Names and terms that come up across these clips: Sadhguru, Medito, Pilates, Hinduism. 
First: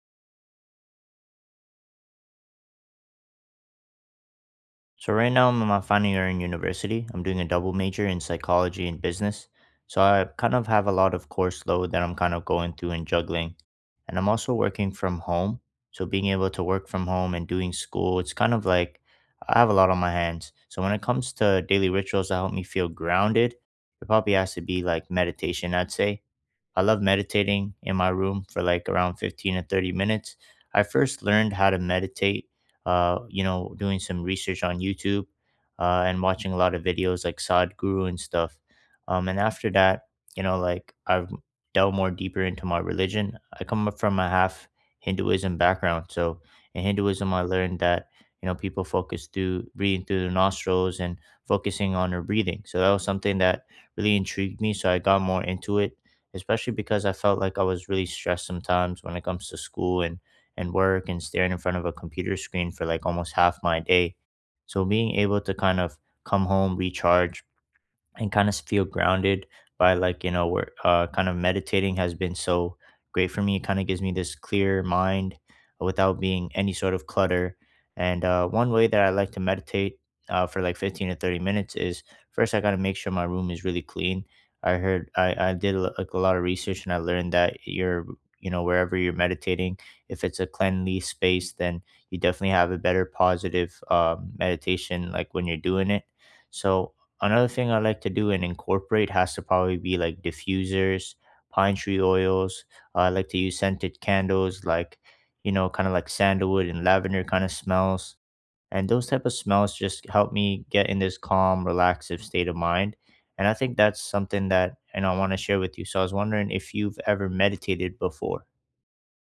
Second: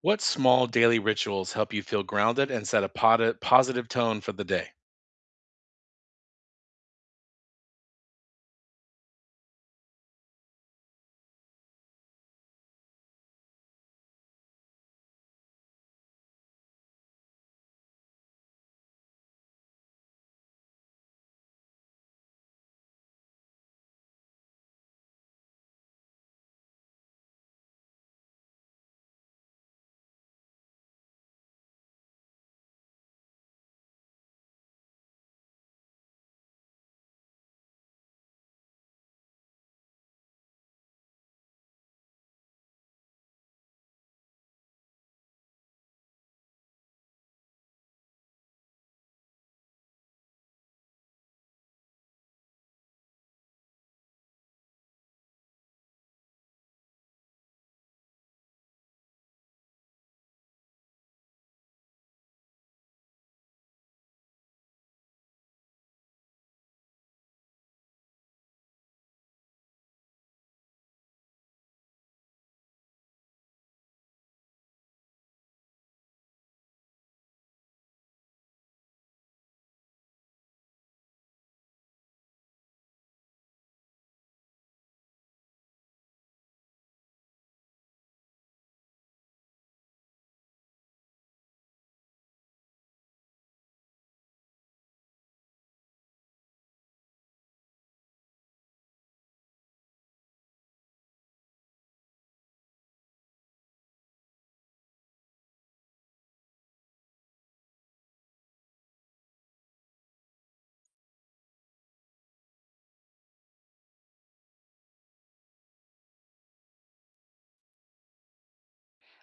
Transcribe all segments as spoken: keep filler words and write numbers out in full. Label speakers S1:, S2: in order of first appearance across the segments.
S1: What small daily rituals help you feel grounded and set a poti- positive tone for the day?
S2: So right now I'm in my final year in university. I'm doing a double major in psychology and business. So I kind of have a lot of course load that I'm kind of going through and juggling. And I'm also working from home. So being able to work from home and doing school, it's kind of like I have a lot on my hands. So when it comes to daily rituals that help me feel grounded, it probably has to be like meditation, I'd say. I love meditating in my room for like around fifteen to thirty minutes. I first learned how to meditate, uh, you know, doing some research on YouTube, uh, and watching a lot of videos like Sadhguru and stuff. Um, and after that, you know, like I've delved more deeper into my religion. I come up from a half Hinduism background. So in Hinduism, I learned that, you know, people focus through breathing through their nostrils and focusing on their breathing. So that was something that really intrigued me. So I got more into it, especially because I felt like I was really stressed sometimes when it comes to school, and, and work and staring in front of a computer screen for like almost half my day. So being able to kind of come home, recharge, and kind of feel grounded by like you know where uh, kind of meditating has been so great for me. It kind of gives me this clear mind without being any sort of clutter. And uh, one way that I like to meditate uh, for like fifteen to thirty minutes is first I got to make sure my room is really clean. I heard I, I did a- like a lot of research, and I learned that you're, you know wherever you're meditating, if it's a cleanly space, then you definitely have a better positive um, meditation like when you're doing it. So another thing I like to do and incorporate has to probably be like diffusers, pine tree oils. uh, I like to use scented candles, like, you know, kind of like sandalwood and lavender kind of smells. And those type of smells just help me get in this calm, relaxive state of mind. And I think that's something that and I want to share with you. So I was wondering if you've ever meditated before.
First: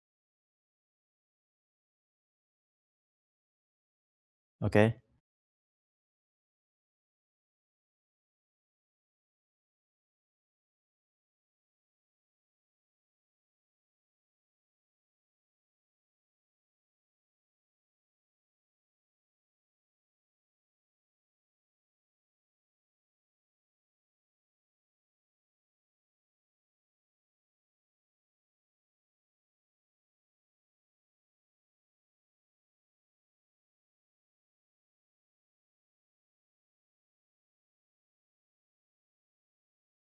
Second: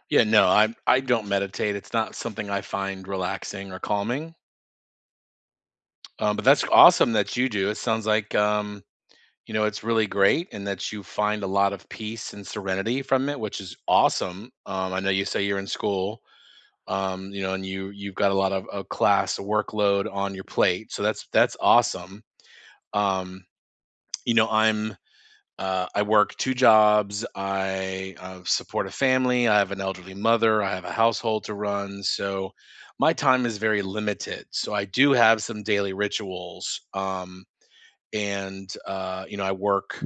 S1: Yeah, no, I I don't meditate. It's not something I find relaxing or calming.
S2: Okay.
S1: Um, but that's awesome that you do. It sounds like um, you know it's really great, and that you find a lot of peace and serenity from it, which is awesome. Um, I know you say you're in school, um, you know, and you you've got a lot of a class workload on your plate, so that's that's awesome. Um, you know, I'm Uh, I work two jobs. I uh, support a family. I have an elderly mother. I have a household to run. So my time is very limited. So I do have some daily rituals. Um, and, uh, you know, I work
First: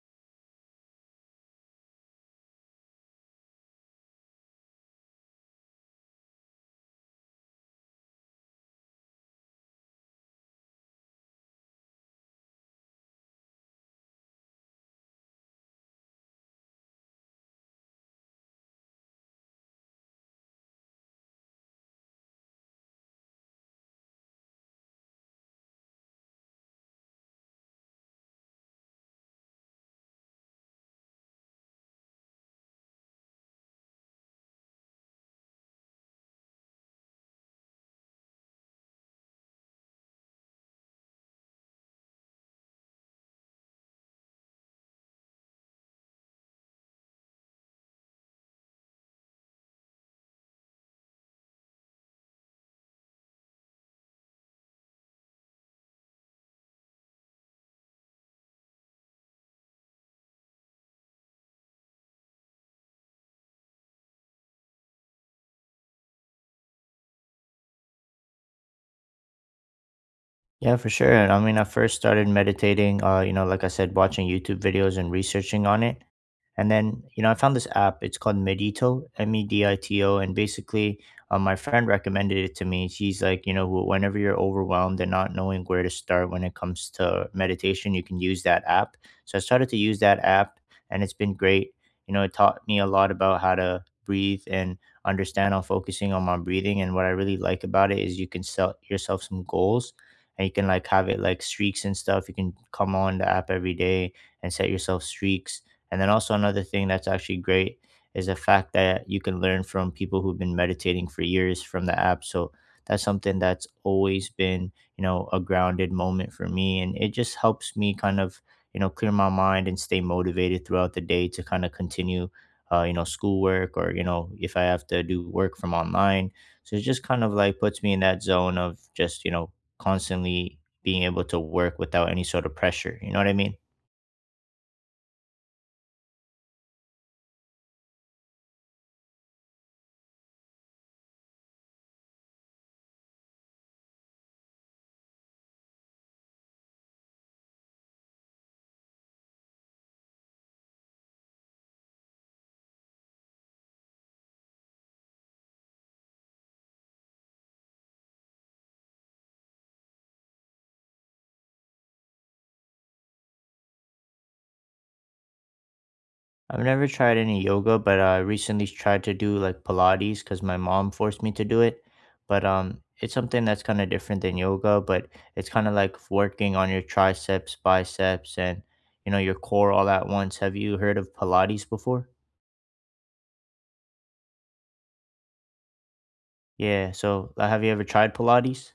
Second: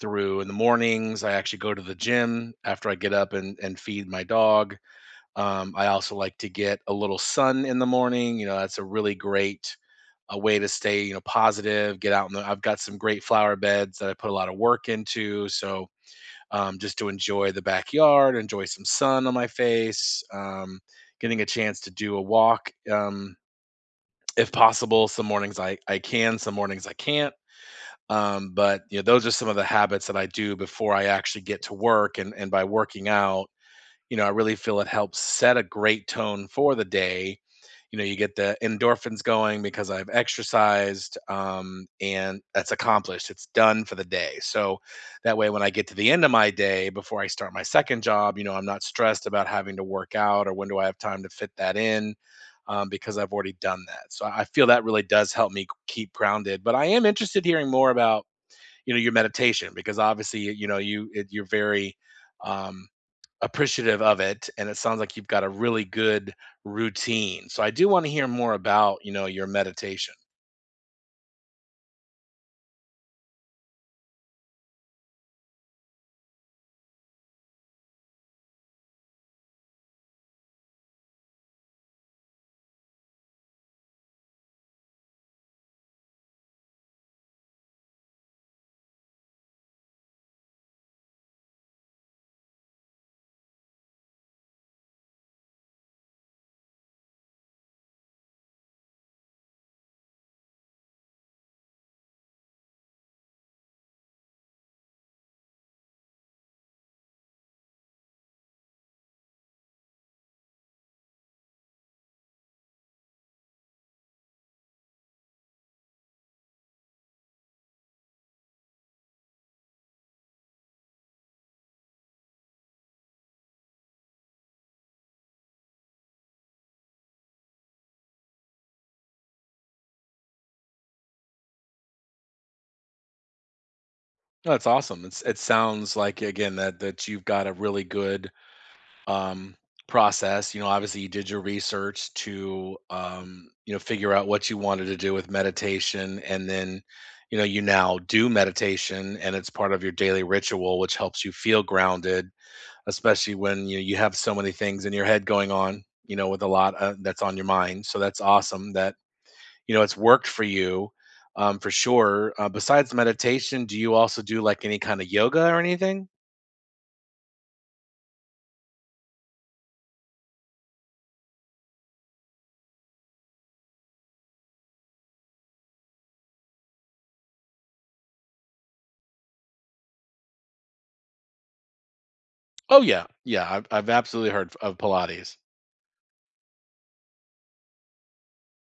S1: through in the mornings. I actually go to the gym after I get up and, and feed my dog. Um, I also like to get a little sun in the morning. You know, that's a really great a way to stay, you know, positive, get out in the I've got some great flower beds that I put a lot of work into. So um, just to enjoy the backyard, enjoy some sun on my face, um, getting a chance to do a walk um, if possible. Some mornings I, I can, some mornings I can't. Um, but you know, those are some of the habits that I do before I actually get to work. And and by working out, you know, I really feel it helps set a great tone for the day. You know, you get the endorphins going because I've exercised, um, and that's accomplished. It's done for the day. So that way, when I get to the end of my day before I start my second job, you know, I'm not stressed about having to work out or when do I have time to fit that in um, because I've already done that. So I I feel that really does help me keep grounded. But I am interested hearing more about you know your meditation because obviously you know you it, you're very um, appreciative of it and it sounds like you've got a really good routine so I do want to hear more about you know your meditation.
S2: Yeah, for sure. And I mean, I first started meditating, uh, you know, like I said, watching YouTube videos and researching on it. And then, you know, I found this app. It's called Medito, M E D I T O. And basically, uh, my friend recommended it to me. She's like, you know, wh- whenever you're overwhelmed and not knowing where to start when it comes to meditation, you can use that app. So I started to use that app, and it's been great. You know, it taught me a lot about how to breathe and understand on focusing on my breathing. And what I really like about it is you can set yourself some goals, and you can like have it like streaks and stuff. You can come on the app every day and set yourself streaks. And then also another thing that's actually great is the fact that you can learn from people who've been meditating for years from the app. So that's something that's always been, you know, a grounded moment for me. And it just helps me kind of, you know, clear my mind and stay motivated throughout the day to kind of continue, uh, you know, schoolwork, or, you know, if I have to do work from online. So it just kind of like puts me in that zone of just, you know, constantly being able to work without any sort of pressure. You know what I mean?
S1: No, that's awesome it's, it sounds like again that that you've got a really good um, process, you know, obviously you did your research to um, you know figure out what you wanted to do with meditation and then you know you now do meditation and it's part of your daily ritual which helps you feel grounded, especially when you you have so many things in your head going on, you know, with a lot uh, that's on your mind. So that's awesome that you know it's worked for you, um, for sure. Uh, besides meditation, do you also do like any kind of yoga or anything?
S2: I've never tried any yoga, but I recently tried to do like Pilates because my mom forced me to do it. But um, it's something that's kind of different than yoga, but it's kind of like working on your triceps, biceps, and, you know your core all at once. Have you heard of Pilates before?
S1: Oh yeah, yeah. I've I've absolutely heard of Pilates.
S2: Yeah. So uh, have you ever tried Pilates?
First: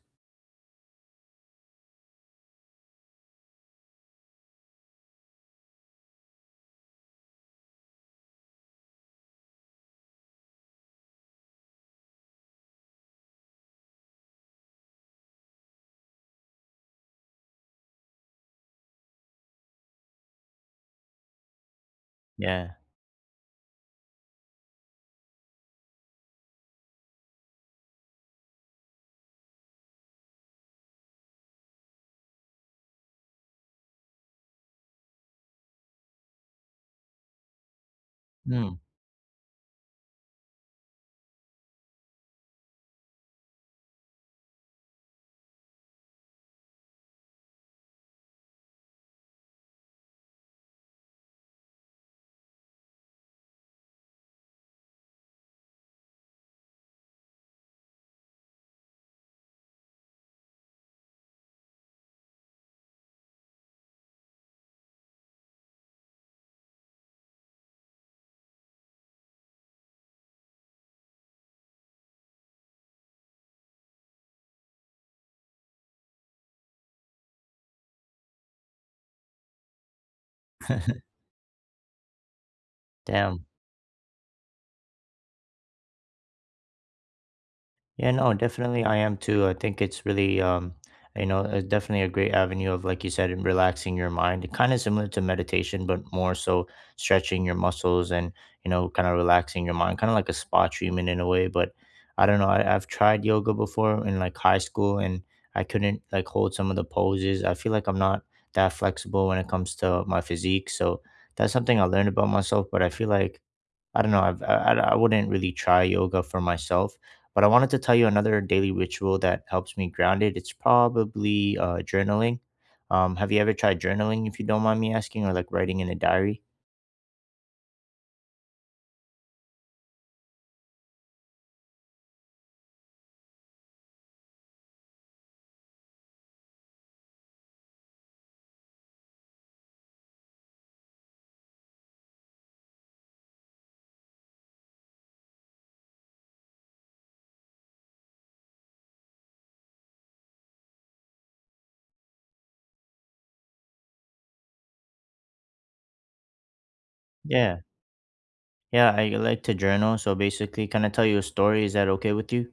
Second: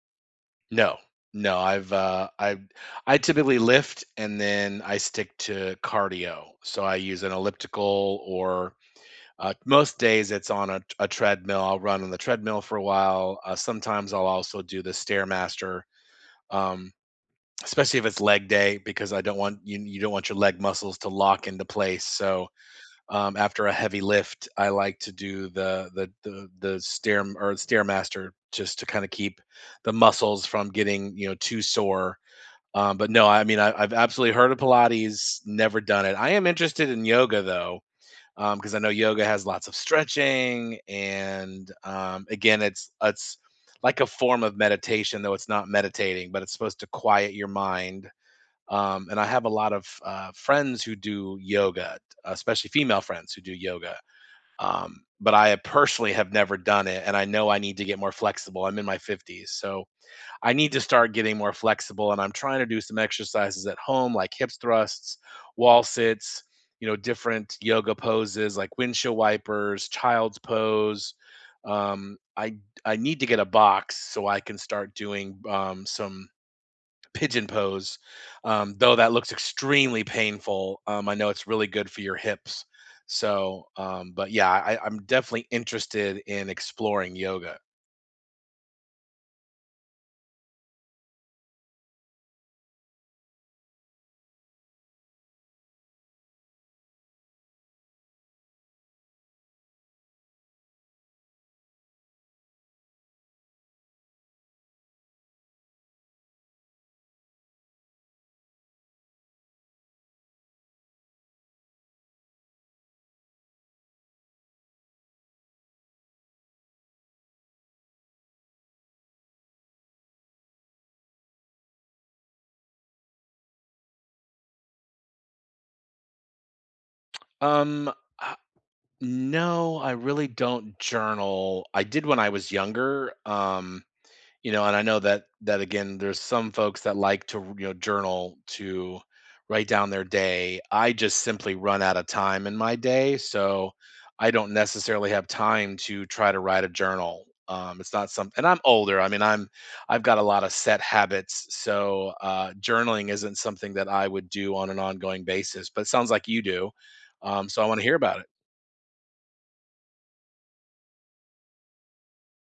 S1: No, no. I've uh, I I typically lift and then I stick to cardio. So I use an elliptical or Uh, most days it's on a, a treadmill. I'll run on the treadmill for a while. Uh, sometimes I'll also do the stairmaster, um, especially if it's leg day, because I don't want you you don't want your leg muscles to lock into place. So
S2: Yeah.
S1: um, after a heavy lift, I like to do the the the, the stair or stairmaster just to kind of keep the muscles from getting you know too sore. Um, but no, I mean I, I've absolutely heard of Pilates, never done it. I am interested in yoga though um,
S2: Hmm.
S1: because I know yoga has lots of stretching, and um, again, it's it's like a form of meditation, though it's not meditating, but it's supposed to quiet your mind. Um, and I have a lot of uh, friends who do yoga, especially female friends who do yoga. Um, but I personally have never done it, and I know I need to get more flexible. I'm in my fifties, so I need to start getting more flexible and I'm trying to do some exercises at home like hip thrusts, wall sits, you know, different yoga poses like windshield wipers, child's pose. Um, I I need to get a box so I can start doing um, some pigeon pose, um, though that looks extremely painful. Um, I know it's really good for your hips.
S2: Damn.
S1: So, um, but yeah, I, I'm definitely interested in exploring yoga.
S2: Yeah, no, definitely I am too. I think it's really, um, you know, uh, definitely a great avenue of, like you said, in relaxing your mind. Kind of similar to meditation, but more so stretching your muscles and, you know, kind of relaxing your mind, kind of like a spa treatment in a way. But I don't know, I, I've tried yoga before in like high school, and I couldn't like hold some of the poses. I feel like I'm not that flexible when it comes to my physique. So that's something I learned about myself, but I feel like I don't know. I've, I I wouldn't really try yoga for myself, but I wanted to tell you another daily ritual that helps me grounded. It's probably uh, journaling. Um, have you ever tried journaling? If you don't mind me asking, or like writing in a diary?
S1: Um, No, I really don't journal. I did when I was younger, um, you know, and I know that that again, there's some folks that like to, you know, journal to write down their day. I just simply run out of time in my day, so I don't necessarily have time to try to write a journal. Um, it's not something, and I'm older. I mean, I'm I've got a lot of set habits, so uh, journaling isn't something that I would do on an ongoing basis. But it sounds like you do, um,
S2: Yeah,
S1: so I want to hear about it.
S2: yeah. I like to journal. So basically, can I tell you a story? Is that okay with you?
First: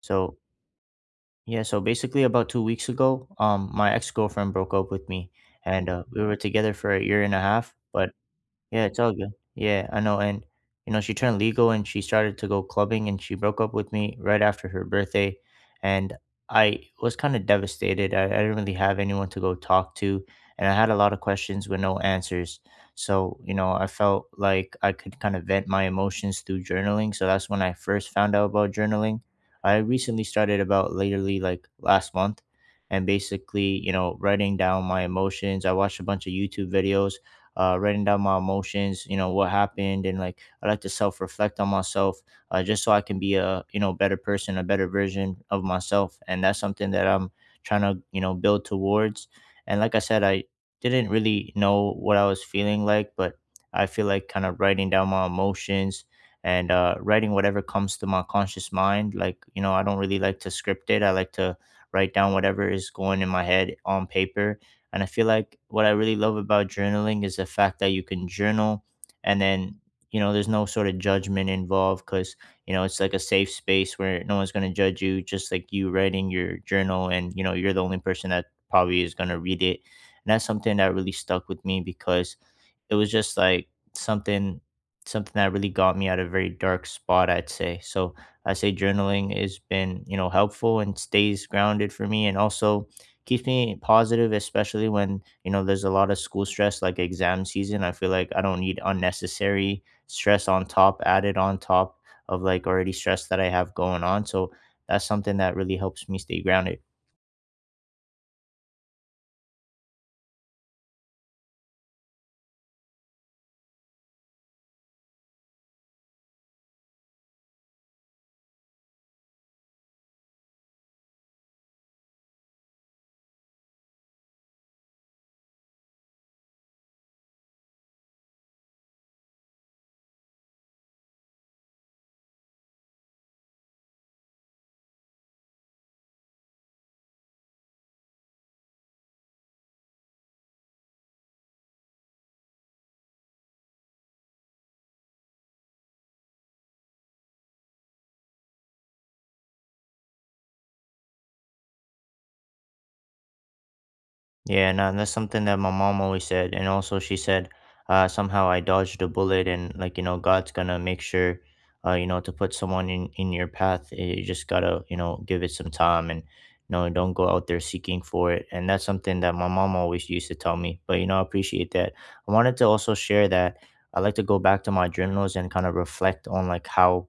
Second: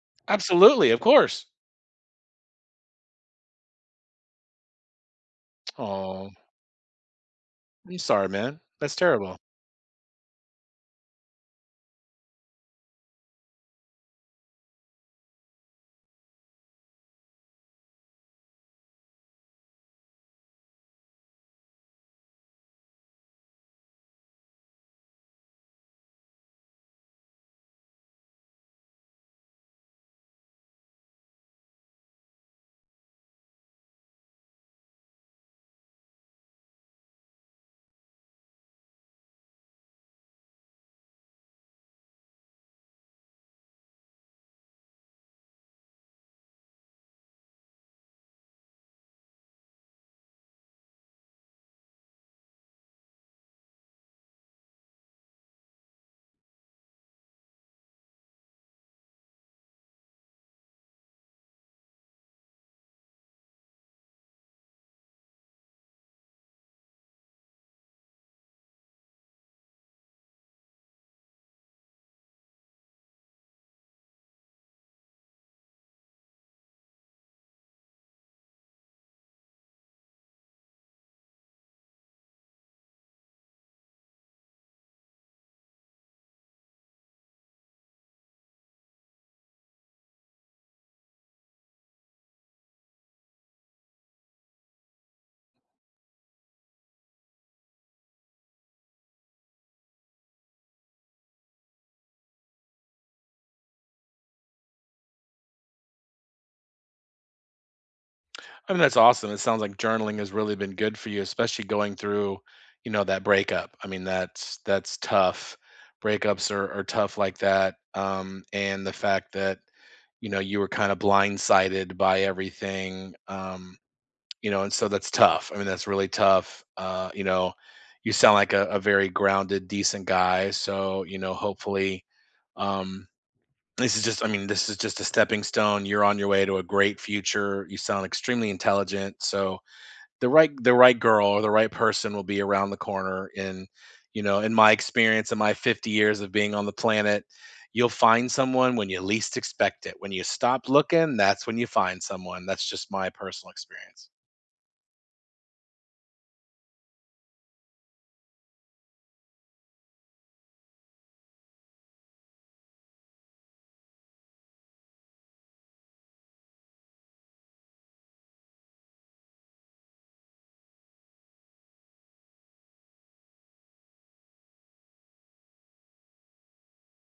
S2: So
S1: Absolutely, of course.
S2: yeah. So basically, about two weeks ago, um, my ex girlfriend broke up with me, and uh, we
S1: Oh,
S2: were together for a year and a half,
S1: I'm
S2: but...
S1: sorry, man.
S2: Yeah,
S1: That's
S2: it's all good.
S1: terrible.
S2: Yeah, I know. And, you know, she turned legal and she started to go clubbing, and she broke up with me right after her birthday. And I was kind of devastated. I, I didn't really have anyone to go talk to. And I had a lot of questions with no answers. So, you know, I felt like I could kind of vent my emotions through journaling. So that's when I first found out about journaling. I recently started about literally like last month. And basically, you know, writing down my emotions. I watched a bunch of YouTube videos, uh, writing down my emotions, you know, what happened, and like I like to self reflect on myself, uh, just so I can be a, you know better person, a better version of myself, and that's something that I'm trying to, you know build towards. And like I said, I didn't really know what I was feeling like, but I feel like kind of writing down my emotions and uh, writing whatever comes to my conscious mind. Like, you know, I don't really like to script it. I like to write down whatever is going in my head on paper, and I feel like what I really love about journaling is the fact that you can journal, and then, you know, there's no sort of judgment involved because, you know, it's like a safe space where no one's going to judge you, just like you writing your journal, and, you know, you're the only person that probably is going to read it. And that's something that really stuck with me because it was just like something something that really got me out of a very dark spot, I'd say. So I say journaling has been, you know helpful and stays grounded for me and also keeps me positive, especially when, you know there's a lot of school stress, like exam season. I feel like I don't need unnecessary stress on top, added on top of like already stress that I have going on. So that's something that really helps me stay grounded.
S1: I mean, that's awesome. It sounds like journaling has really been good for you, especially going through, you know, that breakup. I mean, that's that's tough. Breakups are are tough like that. Um, and the fact that, you know, you were kind of blindsided by everything, um, you know, and so that's tough. I mean, that's really tough. Uh, you know, you sound like a, a very grounded, decent guy. So, you know, hopefully, um, this is just I mean, this is just a stepping stone. You're on your way to a great future. You sound extremely intelligent. So the right the right girl or the right person will be around the corner. And, you know, in my experience in my fifty years of being on the planet, you'll find someone when you least expect it. When you stop looking, that's when you find someone. That's just my personal experience.
S2: Yeah, no, and that's something that my mom always said. And also, she said, uh, somehow I dodged a bullet, and like, you know, God's gonna make sure, uh, you know, to put someone in, in your path. eh, You just gotta, you know, give it some time, and, you know, don't go out there seeking for it. And that's something that my mom always used to tell me. But, you know, I appreciate that. I wanted to also share that I like to go back to my journals and kind of reflect on like how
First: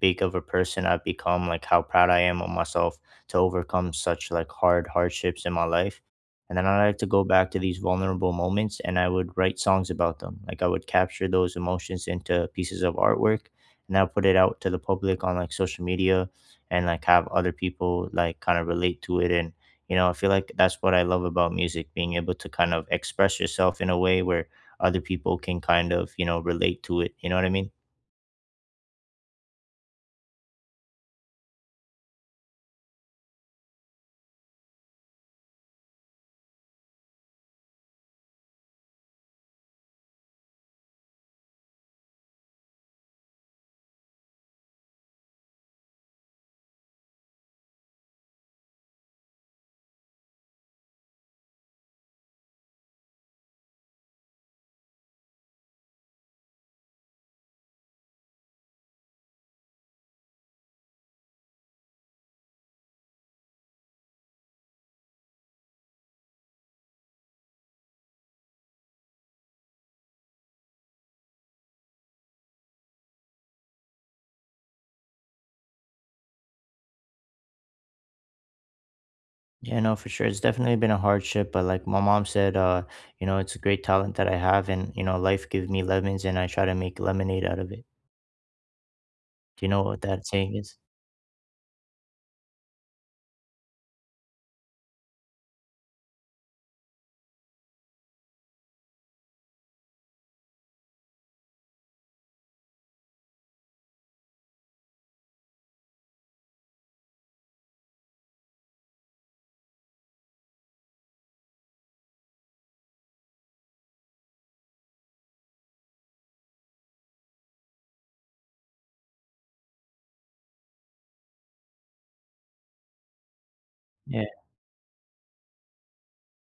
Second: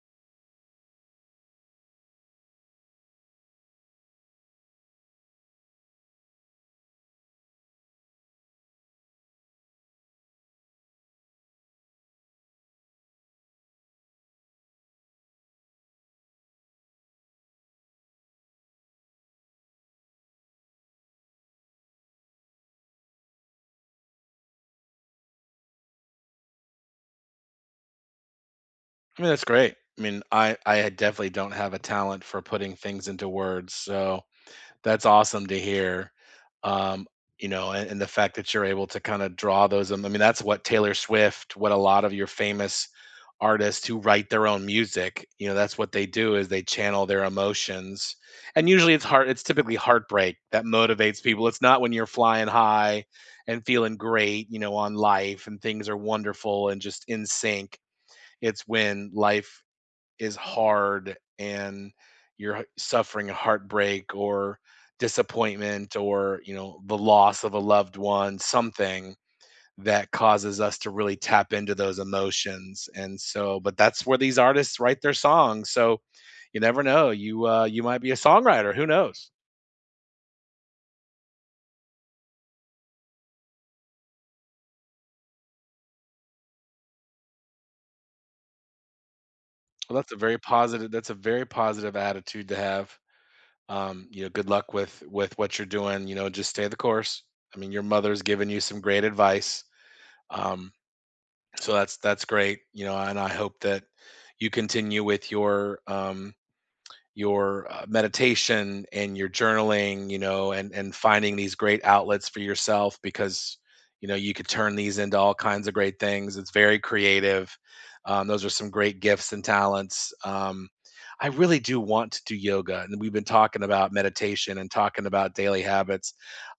S2: big of a person I've become, like how proud I am of myself to overcome such like hard hardships in my life. And then I like to go back to these vulnerable moments, and I would write songs about them. Like I would capture those emotions into pieces of artwork, and I put it out to the public on like social media, and like have other people like kind of relate to it, and, you know, I feel like that's what I love about music, being able to kind of express yourself in a way where other people can kind of, you know, relate to it. You know what I mean?
S1: I mean, that's great. I mean, I I definitely don't have a talent for putting things into words. So that's awesome to hear. Um, you know, and, and the fact that you're able to kind of draw those. I mean, that's what Taylor Swift, what a lot of your famous artists who write their own music, you know, that's what they do is they channel their emotions. And usually it's heart, it's typically heartbreak that motivates people. It's not when you're flying high and feeling great, you know, on life and things are wonderful and just in sync. It's when life is hard and you're suffering a heartbreak or disappointment or you know the loss of a loved one, something that causes us to really tap into those emotions and so but that's where these artists write their songs. So you never know, you uh you might be a songwriter, who knows.
S2: Yeah, no, for sure. It's definitely been a hardship, but like my mom said, uh, you know, it's a great talent that I have, and, you know, life gives me lemons, and I try to make lemonade out of it. Do you know
S1: Well,
S2: what
S1: that's a
S2: that
S1: very
S2: saying is?
S1: positive, that's a very positive attitude to have. Um you know, good luck with with what you're doing, you know, just stay the course. I mean, your mother's given you some great advice. um So that's that's great, you know, and I hope that you continue with your um your uh, meditation and your journaling, you know, and and finding these great outlets for yourself, because you know you could turn these into all kinds of great things. It's very creative. Um, those are some great gifts and talents. Um, I really do want to do yoga, and we've been talking about
S2: Yeah,
S1: meditation and talking about daily habits.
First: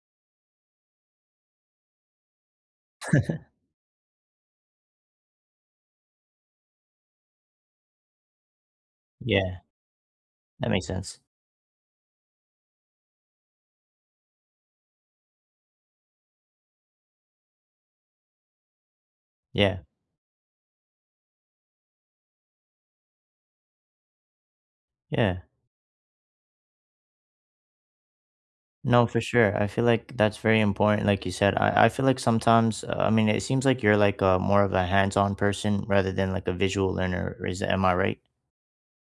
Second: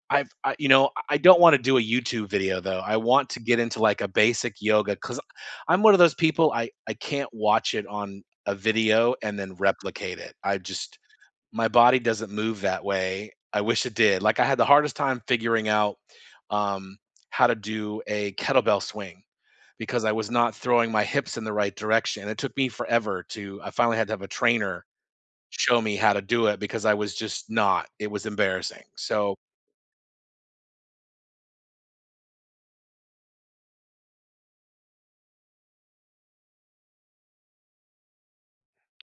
S1: I've I, you know, I don't want to do a YouTube video though. I want to get into like a basic yoga because I'm one of those people I I can't watch it on a video and then
S2: yeah,
S1: replicate it. I
S2: that makes
S1: just
S2: sense.
S1: my body doesn't move that way. I wish it did. Like I had the hardest time figuring out um, how to do a kettlebell swing
S2: Yeah,
S1: because I was not throwing my hips in the right direction. It took me forever to. I finally had to have a trainer
S2: yeah.
S1: show me how to do it because I was just not. It was embarrassing.
S2: No, for
S1: So
S2: sure. I feel like that's very important. Like you said, I, I feel like sometimes, uh, I mean, it seems like you're like a, more of a hands-on person rather than like a visual learner. Is Am I right?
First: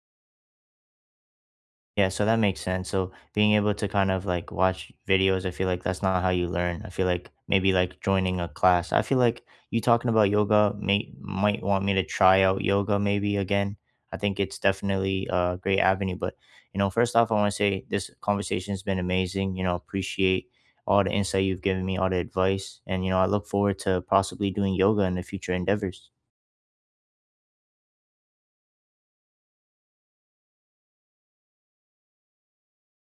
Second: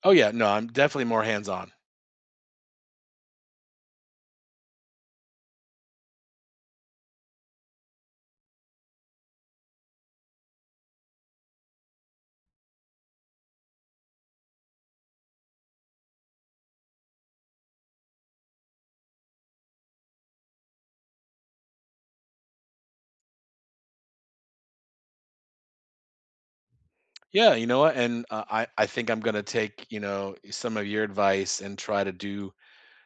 S1: oh yeah, no, I'm definitely more hands-on.
S2: Yeah, so that makes sense. So being able to kind of like watch videos, I feel like that's not how you learn. I feel like maybe like joining a class. I feel like you talking about yoga may might want me to try out yoga maybe again. I think it's definitely a great avenue. But, you know, first off, I want to say this conversation has been amazing. You know, appreciate all the insight you've given me, all the advice, and, you know, I look forward to possibly doing yoga in the future endeavors.
S1: Yeah, you know what? And uh, I I think I'm gonna take you know some of your advice and try to do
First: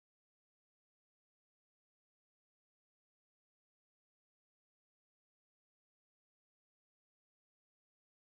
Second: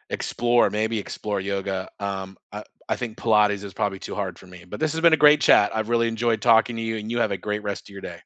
S1: explore maybe explore yoga. Um, I I think Pilates is probably too hard for me. But this has been a great chat. I've really enjoyed talking to you, and you have a great rest of your day.